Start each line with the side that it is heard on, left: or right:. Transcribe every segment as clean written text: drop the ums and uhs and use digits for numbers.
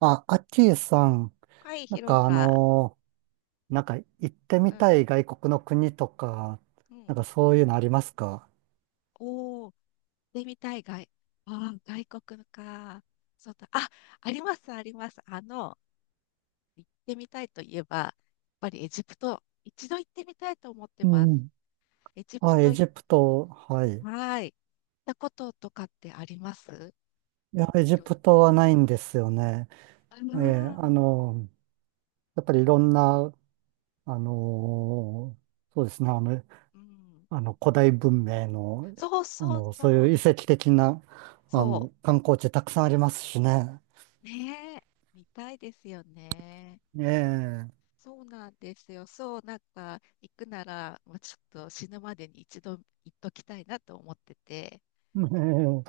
right: あ、アッキーさん、
left: はい、
right: なん
left: 広
right: かあ
left: さ。
right: のなんか行って
left: う
right: み
left: ん。
right: たい外国の国とか、
left: う
right: なん
left: ん。
right: かそういうのありますか？
left: おー、でみたい外。ああ、外国のか。そうだ。あ、あります、あります。行ってみたいといえば、やっぱりエジプト、一度行ってみたいと思って
right: う
left: ます。
right: ん。
left: エジプ
right: あ、
left: ト、
right: エ
left: はい。
right: ジプト、はい。
left: 行ったこととかってあります？
right: いや、エ
left: い
right: ジ
left: ろ
right: プトはないんですよね。
left: あの
right: ええ、
left: ー
right: やっぱりいろんな、そうですね、あの、
left: うん。
right: あの古代文明の、
left: そうそう
right: そう
left: そ
right: い
left: う。
right: う遺跡的な、
left: そ
right: 観光地たくさんありますしね。
left: う。ねえ。見たいですよね。
right: ええ、
left: そうなんですよ。そう、なんか、行くなら、もうちょっと死ぬまでに一度行っときたいなと思ってて、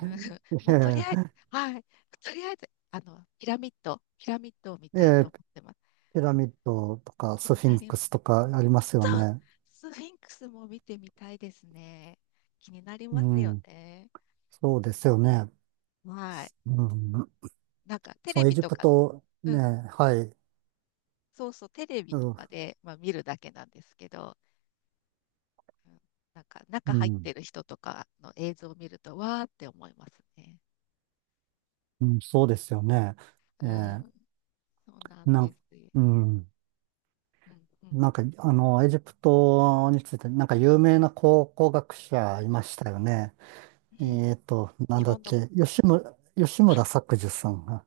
left: うん
right: ええ、
left: まあ、とりあえず、はい、とりあえず、ピラミッドを見
right: ええ、え
left: たいと
right: え、
left: 思ってます。
right: ピラミッドとか
left: 気
right: ス
left: に
right: フィ
left: な
right: ン
left: りま
right: クス
left: す。
right: とかありますよ
left: そう、
right: ね。
left: スフィンクスも見てみたいですね。気になり
right: う
left: ますよ
right: ん。
left: ね。
right: そうですよね。
left: はい。
right: うん。
left: なんか、テ
right: そ
left: レ
right: う、エ
left: ビ
right: ジ
left: と
right: プ
left: か、
right: ト、
left: う
right: ね、
left: ん、
right: はい。
left: そうそう、テレビとか
right: う
left: で、まあ、見るだけなんですけど、なんか中入っ
right: ん。
left: てる人とかの映像を見ると、わーって思いますね。
right: うん、そうですよね。え
left: う
right: ー、
left: ん、そうなん
right: な
left: で
right: ん、
left: すよ。
right: うん。
left: うんうん
right: エジプトについて、有名な考古学
left: うん
right: 者いましたよね。
left: うん。
right: な
left: 日
right: んだっ
left: 本の、
right: け、吉
left: あ、
right: 村作治さんが。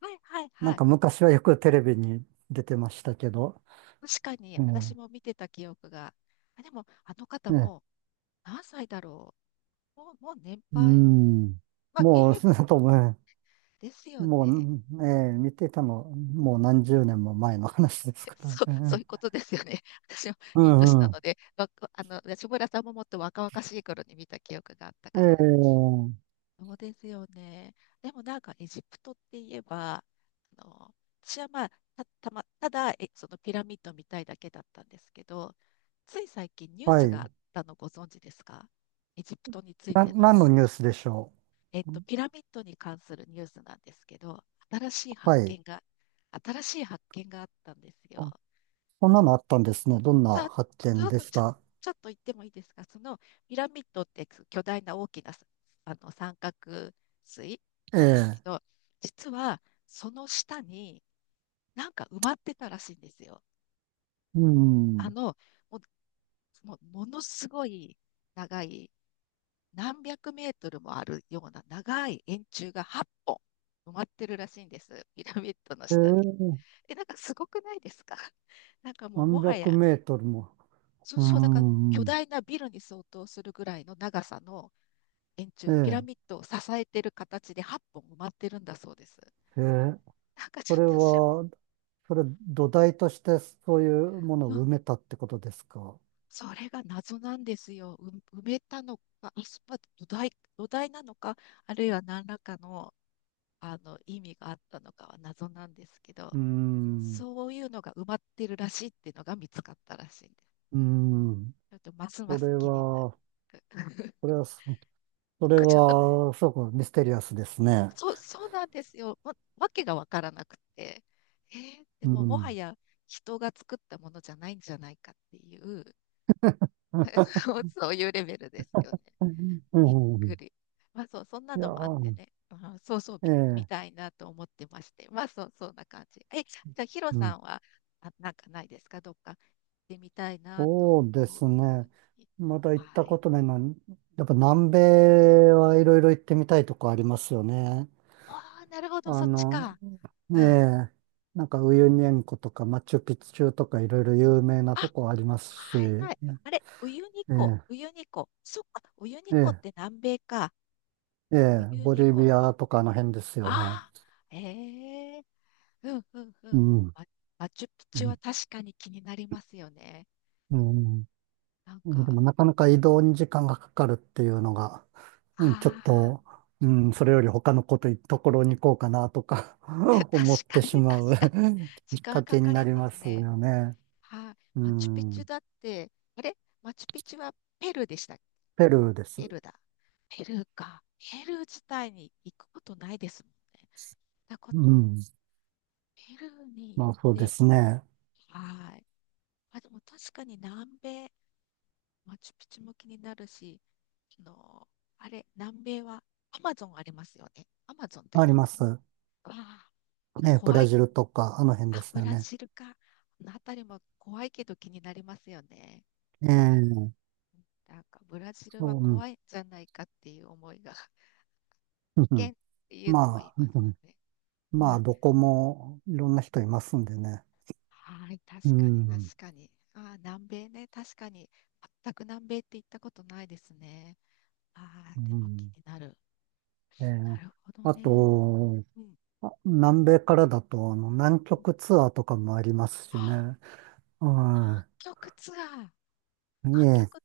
left: はいはい
right: なん
left: はい。
right: か昔はよくテレビに出てましたけど、
left: 確かに
right: え
left: 私も見てた記憶が。あ、でもあの方
right: え
left: も
right: ええ、
left: 何歳だろう？もう年
right: う
left: 配。
right: ん。
left: まあ現
right: もう、
left: 役
right: とも、
left: ですよ
right: も
left: ね。
right: う、見ていたの、もう何十年も前の話です か
left: そう、
right: ら
left: そうい
right: ね。
left: うことですよね。私も
right: う
left: いい年
right: ん
left: な
right: う
left: の
right: ん。
left: で、安村さんももっと若々しい頃に見た記憶があったから。
right: ええ、
left: そうですよね。でもなんかエジプトって言えば、あの、私はまあ、ただ、そのピラミッドみたいだけだったんですけど、つい最近ニュー
right: は
left: スがあっ
right: い。
left: たのご存知ですか？エジプトについ
right: な、
left: ての。
right: 何のニュースでしょう？
left: ピラミッドに関するニュースなんですけど、新しい発
right: はい。
left: 見が、新しい発見があったんです
right: あ、
left: よ。
right: そんなのあったんですね。どんな
left: さあ、
right: 発
left: ち
right: 見
left: ょっ
right: で
left: と、
right: し
left: ちょ、
right: た？
left: ちょっと言ってもいいですか？そのピラミッドって巨大な大きなさ、三角錐なんですけ
right: ええ、
left: ど、実はその下になんか埋まってたらしいんですよ。
right: う
left: あ
right: ん。
left: の、もうものすごい長い、何百メートルもあるような長い円柱が8本埋まってるらしいんです、ピラミッドの下に。
right: ええ、
left: なんかすごくないですか？ なんかもうも
right: 何
left: は
right: 百
left: や、
right: メートルも。
left: そう、
right: う
left: そう、だから巨
right: ん。
left: 大なビルに相当するぐらいの長さの円柱、ピラ
right: え
left: ミッ
right: え、
left: ドを支えてる形で8本埋まってるんだそうです。
right: ええ、
left: なんかち
right: そ
left: ょっ
right: れ
left: と
right: は、それ土台としてそういうもの
left: うん、
right: を埋めたってことですか？
left: それが謎なんですよ。埋めたのか、まあ土台なのか、あるいは何らかの、意味があったのかは謎なんですけ
right: う
left: ど、
right: ーん、う
left: そういうのが埋まってるらしいっていうのが見つかったらしいんです。
right: ーん。
left: ちょっとますま
right: そ
left: す
right: れ
left: 気になる。
right: は、それ は、そそれ
left: ちょっと
right: は、すごくミステリアスですね。
left: そう、そうなんですよ。わけがわからなくて。で
right: う
left: ももは
right: ん。
left: や人が作ったものじゃないんじゃないかっていう そうそういうレベルですよね。
right: う
left: びっく
right: ん。
left: り。まあそう、そんな
right: いや
left: のもあって
right: ー、
left: ね。あ、そうそう、
right: え
left: み見
right: え、
left: たいなと思ってまして。まあそう、そんな感じ。じゃあヒロ
right: う
left: さ
right: ん。
left: んは、あ、なんかないですか？どっか行ってみたいなと
right: そうで
left: 思
right: す
left: う
right: ね。
left: 国。
right: まだ行った
left: はい。
right: ことないのは、やっぱ
left: うん。
right: 南米はいろいろ行ってみたいとこありますよね。
left: ああ、なるほど、
right: あ
left: そっち
right: の、
left: か。
right: え
left: うん。
right: え、ウユニ塩湖とかマチュピチュとかいろいろ有名な
left: あ、
right: とこありますし、
left: はい
right: ね。
left: はい。あれ、ウユニ湖、
right: え
left: ウユニ湖。そっか、ウユニ
right: え、え
left: 湖って
right: え。
left: 南米か。
right: え
left: ウ
right: え、
left: ユ
right: ボ
left: ニ
right: リ
left: 湖。
right: ビアとかあの辺ですよ
left: あ
right: ね。
left: あ、ええ、うんうんう
right: う
left: ん。
right: ん。
left: マ、マチュピ
right: う
left: チュは
right: ん。
left: 確かに気になりますよね。
right: うん、
left: なん
right: で
left: か、
right: もなかなか移動に時間がかかるっていうのが、うん、ちょっ
left: ああ、
right: と、うん、それより他のところに行こうかなとか 思っ
left: 確
right: て
left: か
right: し
left: に
right: ま
left: 確
right: う
left: かに。時
right: きっか
left: 間か
right: けに
left: か
right: な
left: り
right: り
left: ま
right: ま
left: す
right: す
left: ね。
right: よね。
left: はい、
right: う
left: マチュピチュ
right: ん。
left: だって、あれ、マチュピチュはペルーでしたっけ？
right: ペルーで
left: ペ
right: す。
left: ルーだ。ペルーか。ペルー自体に行くことないですもんね。だからこ
right: うん。
left: ペルーに行っ
right: まあそうで
left: て、
right: すね。
left: はい。あ、でも確かに南米、マチュピチュも気になるし、あの、あれ、南米はアマゾンありますよね。アマゾンって
right: あり
left: 南
right: ま
left: 米？
right: す。
left: わあ、
right: ええ、ブ
left: 怖
right: ラ
left: い。
right: ジルとか、あの辺で
left: あ、
right: す
left: ブ
right: よ
left: ラ
right: ね。
left: ジルか。あの辺りも怖いけど気になりますよね。
right: ええ、
left: なんかブラジルは
right: そう、うん。
left: 怖いんじゃないかっていう思いが、
right: うんう
left: 危険
right: ん、
left: っていうのも言い
right: まあ、う
left: ますも
right: ん、
left: んね。う
right: まあ、
left: ん、
right: どこもいろんな人いますんでね。
left: はい、
right: う
left: 確かに
right: ん。
left: 確かに。ああ、南米ね、確かに。全く南米って行ったことないですね。ああ、
right: う
left: でも気
right: ん。
left: になる。
right: えー
left: なるほど
right: あ
left: ね。
right: と、
left: うん。
right: 南米からだと、南極ツアーとかもありますし
left: は
right: ね。
left: あ、南
right: は
left: 極ツアー。
right: い。い
left: 南
right: え、
left: 極、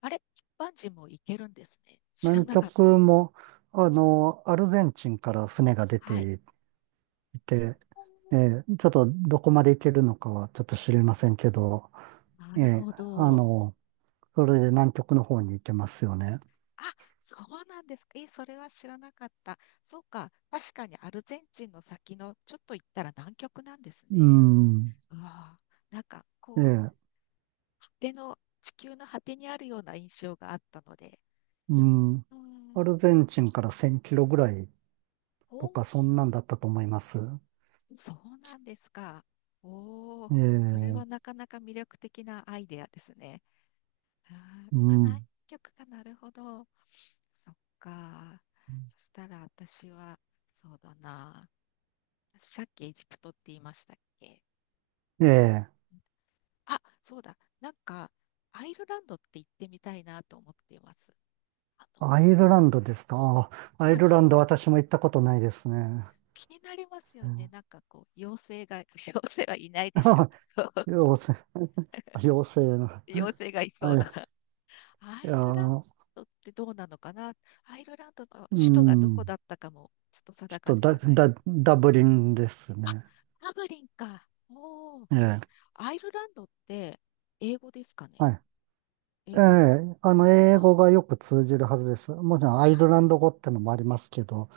left: あれ、一般人も行けるんですね。知ら
right: 南
left: なかった。
right: 極も、アルゼンチンから船が出
left: はい。
right: てい
left: お
right: て、え
left: お、
right: ちょっとどこまで行けるのかはちょっと知りませんけど、
left: な
right: え
left: る
right: ー
left: ほ
right: あ
left: ど。
right: の、それで南極の方に行けますよね。
left: あ、そうなんですか。え、それは知らなかった。そうか。確かにアルゼンチンの先のちょっと行ったら南極なんです
right: う
left: ね。
right: ん。
left: うわあ、なんか
right: え
left: こう、
right: え、
left: 果ての、地球の果てにあるような印象があったので。
right: う
left: そ
right: ん。
left: う。う
right: ア
left: ん。
right: ルゼンチンから1000キロぐらいとか、
left: お
right: そんなんだったと思います。
left: そうなんですか。おお、
right: え
left: それ
right: え、
left: はなかなか魅力的なアイデアですね。あー、う
right: う
left: わ、南
right: ん。
left: 極か、なるほど。そっか。そしたら私は、そうだな。さっきエジプトって言いましたっけ？
right: ええ、
left: あ、そうだ。なんか、アイルランドって行ってみたいなと思っています。あ
right: ア
left: の、
right: イルランドですか。アイ
left: はい、
right: ルランド私も行ったことないですね。
left: 気になります
right: う
left: よね。
right: ん、
left: なんかこう、妖精が、妖精はいないでしょう
right: あ、
left: けど、
right: 妖精、妖精の。
left: 妖精がいそう
right: は
left: な
right: い。
left: ア
right: いや
left: イルラン
right: ー、
left: ドってどうなのかな？アイルランドの
right: う
left: 首都がどこ
right: ん。
left: だったかもちょっと
right: ち
left: 定か
right: ょっと
left: で
right: ダ、
left: はない。
right: ダ、ダブリンです
left: あ、
right: ね。
left: ダブリンか。おお、
right: ええ、
left: アイルランドって英語ですかね？
right: はい。
left: 英
right: え
left: 語。
right: え、英
left: あ、
right: 語がよく通じるはずです。もちろ
left: あ
right: んアイルランド語ってのもありますけど、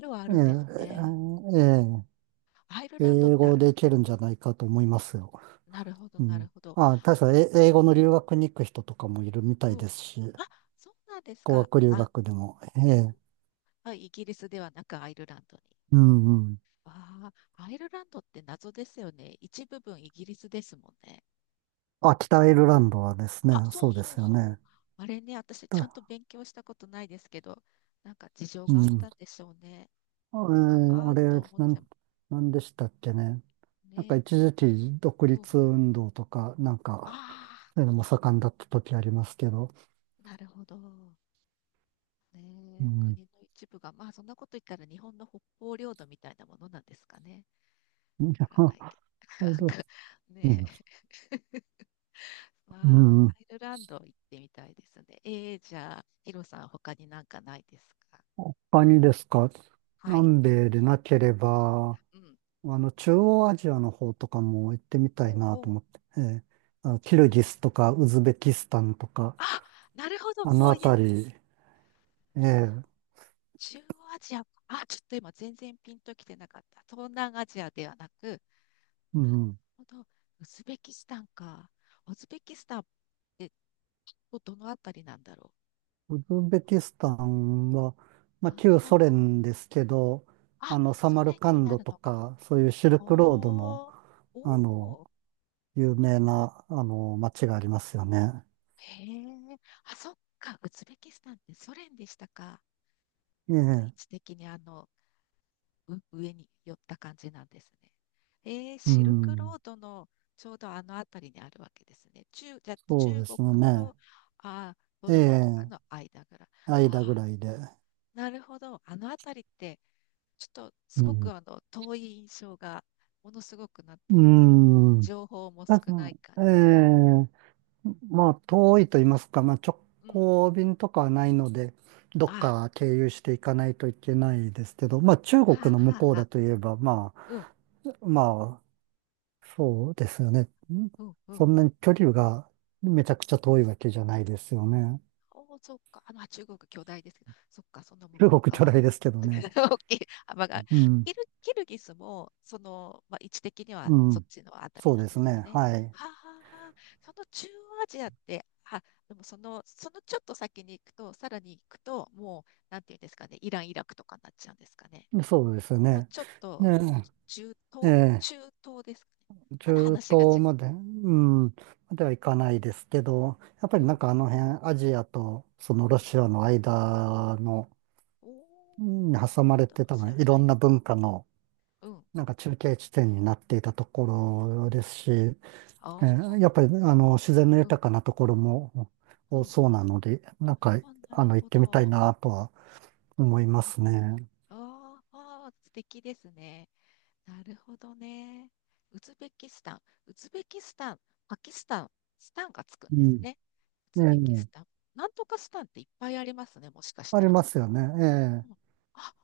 left: るはあ
right: え
left: る
right: え、
left: んですね。
right: ええ、ええ、
left: アイルランドっ
right: 英
left: て、
right: 語
left: あ、
right: でいけるんじゃないかと思いますよ。
left: なるほど、
right: う
left: なる
right: ん。
left: ほど。
right: あ、確か英語の留学に行く人とかもいるみた
left: う
right: い
left: ん。
right: ですし、
left: あ、そうなんです
right: 語
left: か。
right: 学留
left: あ、
right: 学でも。え
left: おー、
right: え。
left: あ、イギリスではなくアイルランドに。
right: うんうん。
left: ああ、アイルランドって謎ですよね。一部分イギリスですもんね。
right: あ、北アイルランドはですね、
left: あ、そう
right: そうで
left: そう
right: すよ
left: そう。
right: ね。
left: あれね、私ちゃん
right: だ、
left: と勉強したことないですけど、なんか事情
right: う
left: があっ
right: ん。
left: たんでしょうね。
right: あえ
left: なんか、あ
right: あ
left: あ、
right: れ、
left: と思って
right: なんでしたっけね。なんか
left: ね。
right: 一時期独
left: うん。
right: 立運動とか、なん
left: あ
right: か、そういうのも盛んだった時ありますけど。
left: あ、なるほど。
right: う
left: ねえ、
right: ん。
left: 国の一部が、まあそんなこと言ったら日本の北方領土みたいなものなんですかね。
right: いや、
left: わからないけど。
right: アイ
left: なん
right: ル、
left: か
right: う
left: ね
right: ん。
left: え、ま
right: う
left: あ、
right: ん。
left: アイルランド行ってみたいですね。ええ、じゃあ、ヒロさん、他になんかないですか？
right: 他にですか、
left: はい。
right: 南米でなければ、
left: うん。
right: 中央アジアの方とかも行ってみた
left: ほ
right: い
left: う
right: なと
left: ほ
right: 思って、ええ、
left: う。おー、
right: キルギスとかウズベキスタンとか、
left: あ、なるほど、
right: あの
left: そういう、なる
right: 辺り、
left: ほど、
right: ええ、
left: 中央アジアか、あ、ちょっと今全然ピンときてなかった。東南アジアではなく、なる
right: うん、
left: ほど、ウズベキスタンか。ウズベキスタンってどのあたりなんだろ
right: ウズベキス
left: う？
right: タンは、
left: 真
right: まあ、
left: ん
right: 旧
left: 中。
right: ソ連ですけど、
left: あ、
right: サ
left: ソ
right: マル
left: 連
right: カ
left: に
right: ン
left: な
right: ド
left: る
right: と
left: のか。
right: か、そういうシルクロードの、
left: おー、
right: あの、
left: おー、
right: 有名な、街がありますよね。
left: へえ。あ、そっか、ウズベキスタンってソ連でしたか。
right: え
left: そうだ、位
right: え、
left: 置的に上に寄った感じなんですね。
right: う
left: シルクロ
right: ん、
left: ードのちょうどあの辺りにあるわけですね。じゃあ
right: そう
left: 中
right: で
left: 国
right: すよね。
left: とトルコとか
right: え
left: の
right: え、
left: 間ぐらい。あ
right: 間ぐらいで。
left: ー、なるほど。あの辺りって、ちょっとす
right: う
left: ご
right: ん。
left: く遠い印象が、ものすごくなん
right: う
left: ていうんですか？
right: ーん。
left: 情報も
right: た
left: 少な
right: だ、
left: いから。
right: ええ、まあ、遠いと言いますか、まあ、直
left: うん。
right: 行便とかはないので、どっ
left: あ、
right: か経由していかないといけないですけど、まあ、中国
left: はあ
right: の向
left: はあ
right: こう
left: は
right: だ
left: あ。
right: といえば、ま
left: うん、
right: あ、まあ、そうですよね。
left: うん、う
right: そ
left: ん。
right: んなに距離がめちゃくちゃ遠いわけじゃないですよね。
left: おお、そっか。中国巨大ですけど、そっか、その向
right: 中
left: こう
right: 国巨
left: 側。
right: 大ですけどね。
left: 大きい幅がある。
right: うん、
left: キルギスも、まあ、位置的には
right: う
left: そっ
right: ん。
left: ちのあたり
right: そう
left: なん
right: で
left: で
right: す
left: すか
right: ね。
left: ね。
right: はい。
left: はあ、はあはあ、その中央アジアって、あ、でもそのちょっと先に行くと、さらに行くと、もう、なんていうんですかね、イラン、イラクとかになっちゃうんですかね。
right: そうですよ
left: もう
right: ね。
left: ちょっと、
right: ね
left: 中
right: え、え
left: 東
right: え、
left: 中東ですかね。まだ
right: 中
left: 話が違
right: 東
left: う。
right: まで、うん、までは行かないですけど、やっぱ
left: う
right: り
left: ん、う
right: な
left: ん、
right: んかあの辺、アジアとその
left: うん。う
right: ロ
left: ん、
right: シアの間の、
left: おー、
right: うんに
left: アジ
right: 挟ま
left: ア
right: れ
left: とロ
right: て多
left: シア
right: 分
left: の
right: いろ
left: 間。
right: んな文化の、
left: うん。
right: 中継地点になっていたところですし、
left: ああ、
right: やっぱり自然の
left: うん、
right: 豊かなところも
left: う
right: 多
left: ん。
right: そうなので、
left: あ、なる
right: 行っ
left: ほ
right: てみたい
left: ど。
right: なとは思いますね。
left: あーあー、素敵ですね。なるほどね。ウズベキスタン、ウズベキスタン、パキスタン、スタンがつくんです
right: う
left: ね。ウ
right: ん。え
left: ズベキスタン。
right: え、
left: なんとかスタンっていっぱいありますね、もしかし
right: あ
left: た
right: り
left: ら。
right: ますよね。え
left: うん、
right: え、
left: あ、パ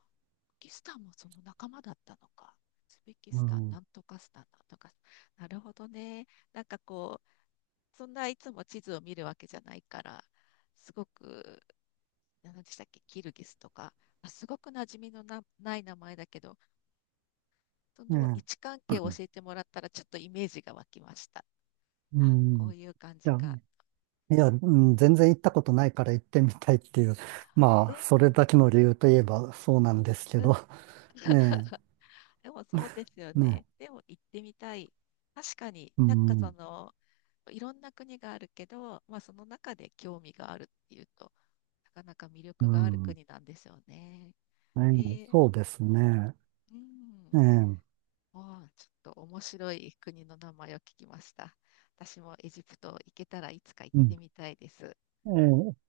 left: キスタンもその仲間だったのか。ウズベキ
right: う
left: スタン、な
right: ん。
left: んとかスタン、なんとかスタン。なるほどね。なんかこう、そんないつも地図を見るわけじゃないから、すごく、何でしたっけ、キルギスとか、すごく馴染みのない名前だけど、その位
right: え
left: 置
right: え、
left: 関係を教えてもらったら、ちょっとイメージが湧きました。
right: う
left: あ、こ
right: ん。い
left: ういう感じ
right: や
left: か。
right: いや、うん、全然行ったことないから行ってみたいっていう、
left: う
right: まあ、それだ
left: ん、
right: けの理由といえばそうなんですけ
left: う
right: ど、
left: ん。
right: ね
left: でもそうですよ
right: え、ね、
left: ね。でも行ってみたい。確かに
right: う
left: なんか
right: ん、
left: いろんな国があるけど、まあその中で興味があるっていうと、なかなか魅
right: う
left: 力がある
right: ん、
left: 国なんですよね。
right: え
left: え
right: え、
left: ー、
right: そうですね、
left: うん。
right: ええ、
left: ああ、ちょっと面白い国の名前を聞きました。私もエジプト行けたらいつか行っ
right: うん、
left: てみたいです。
right: ええ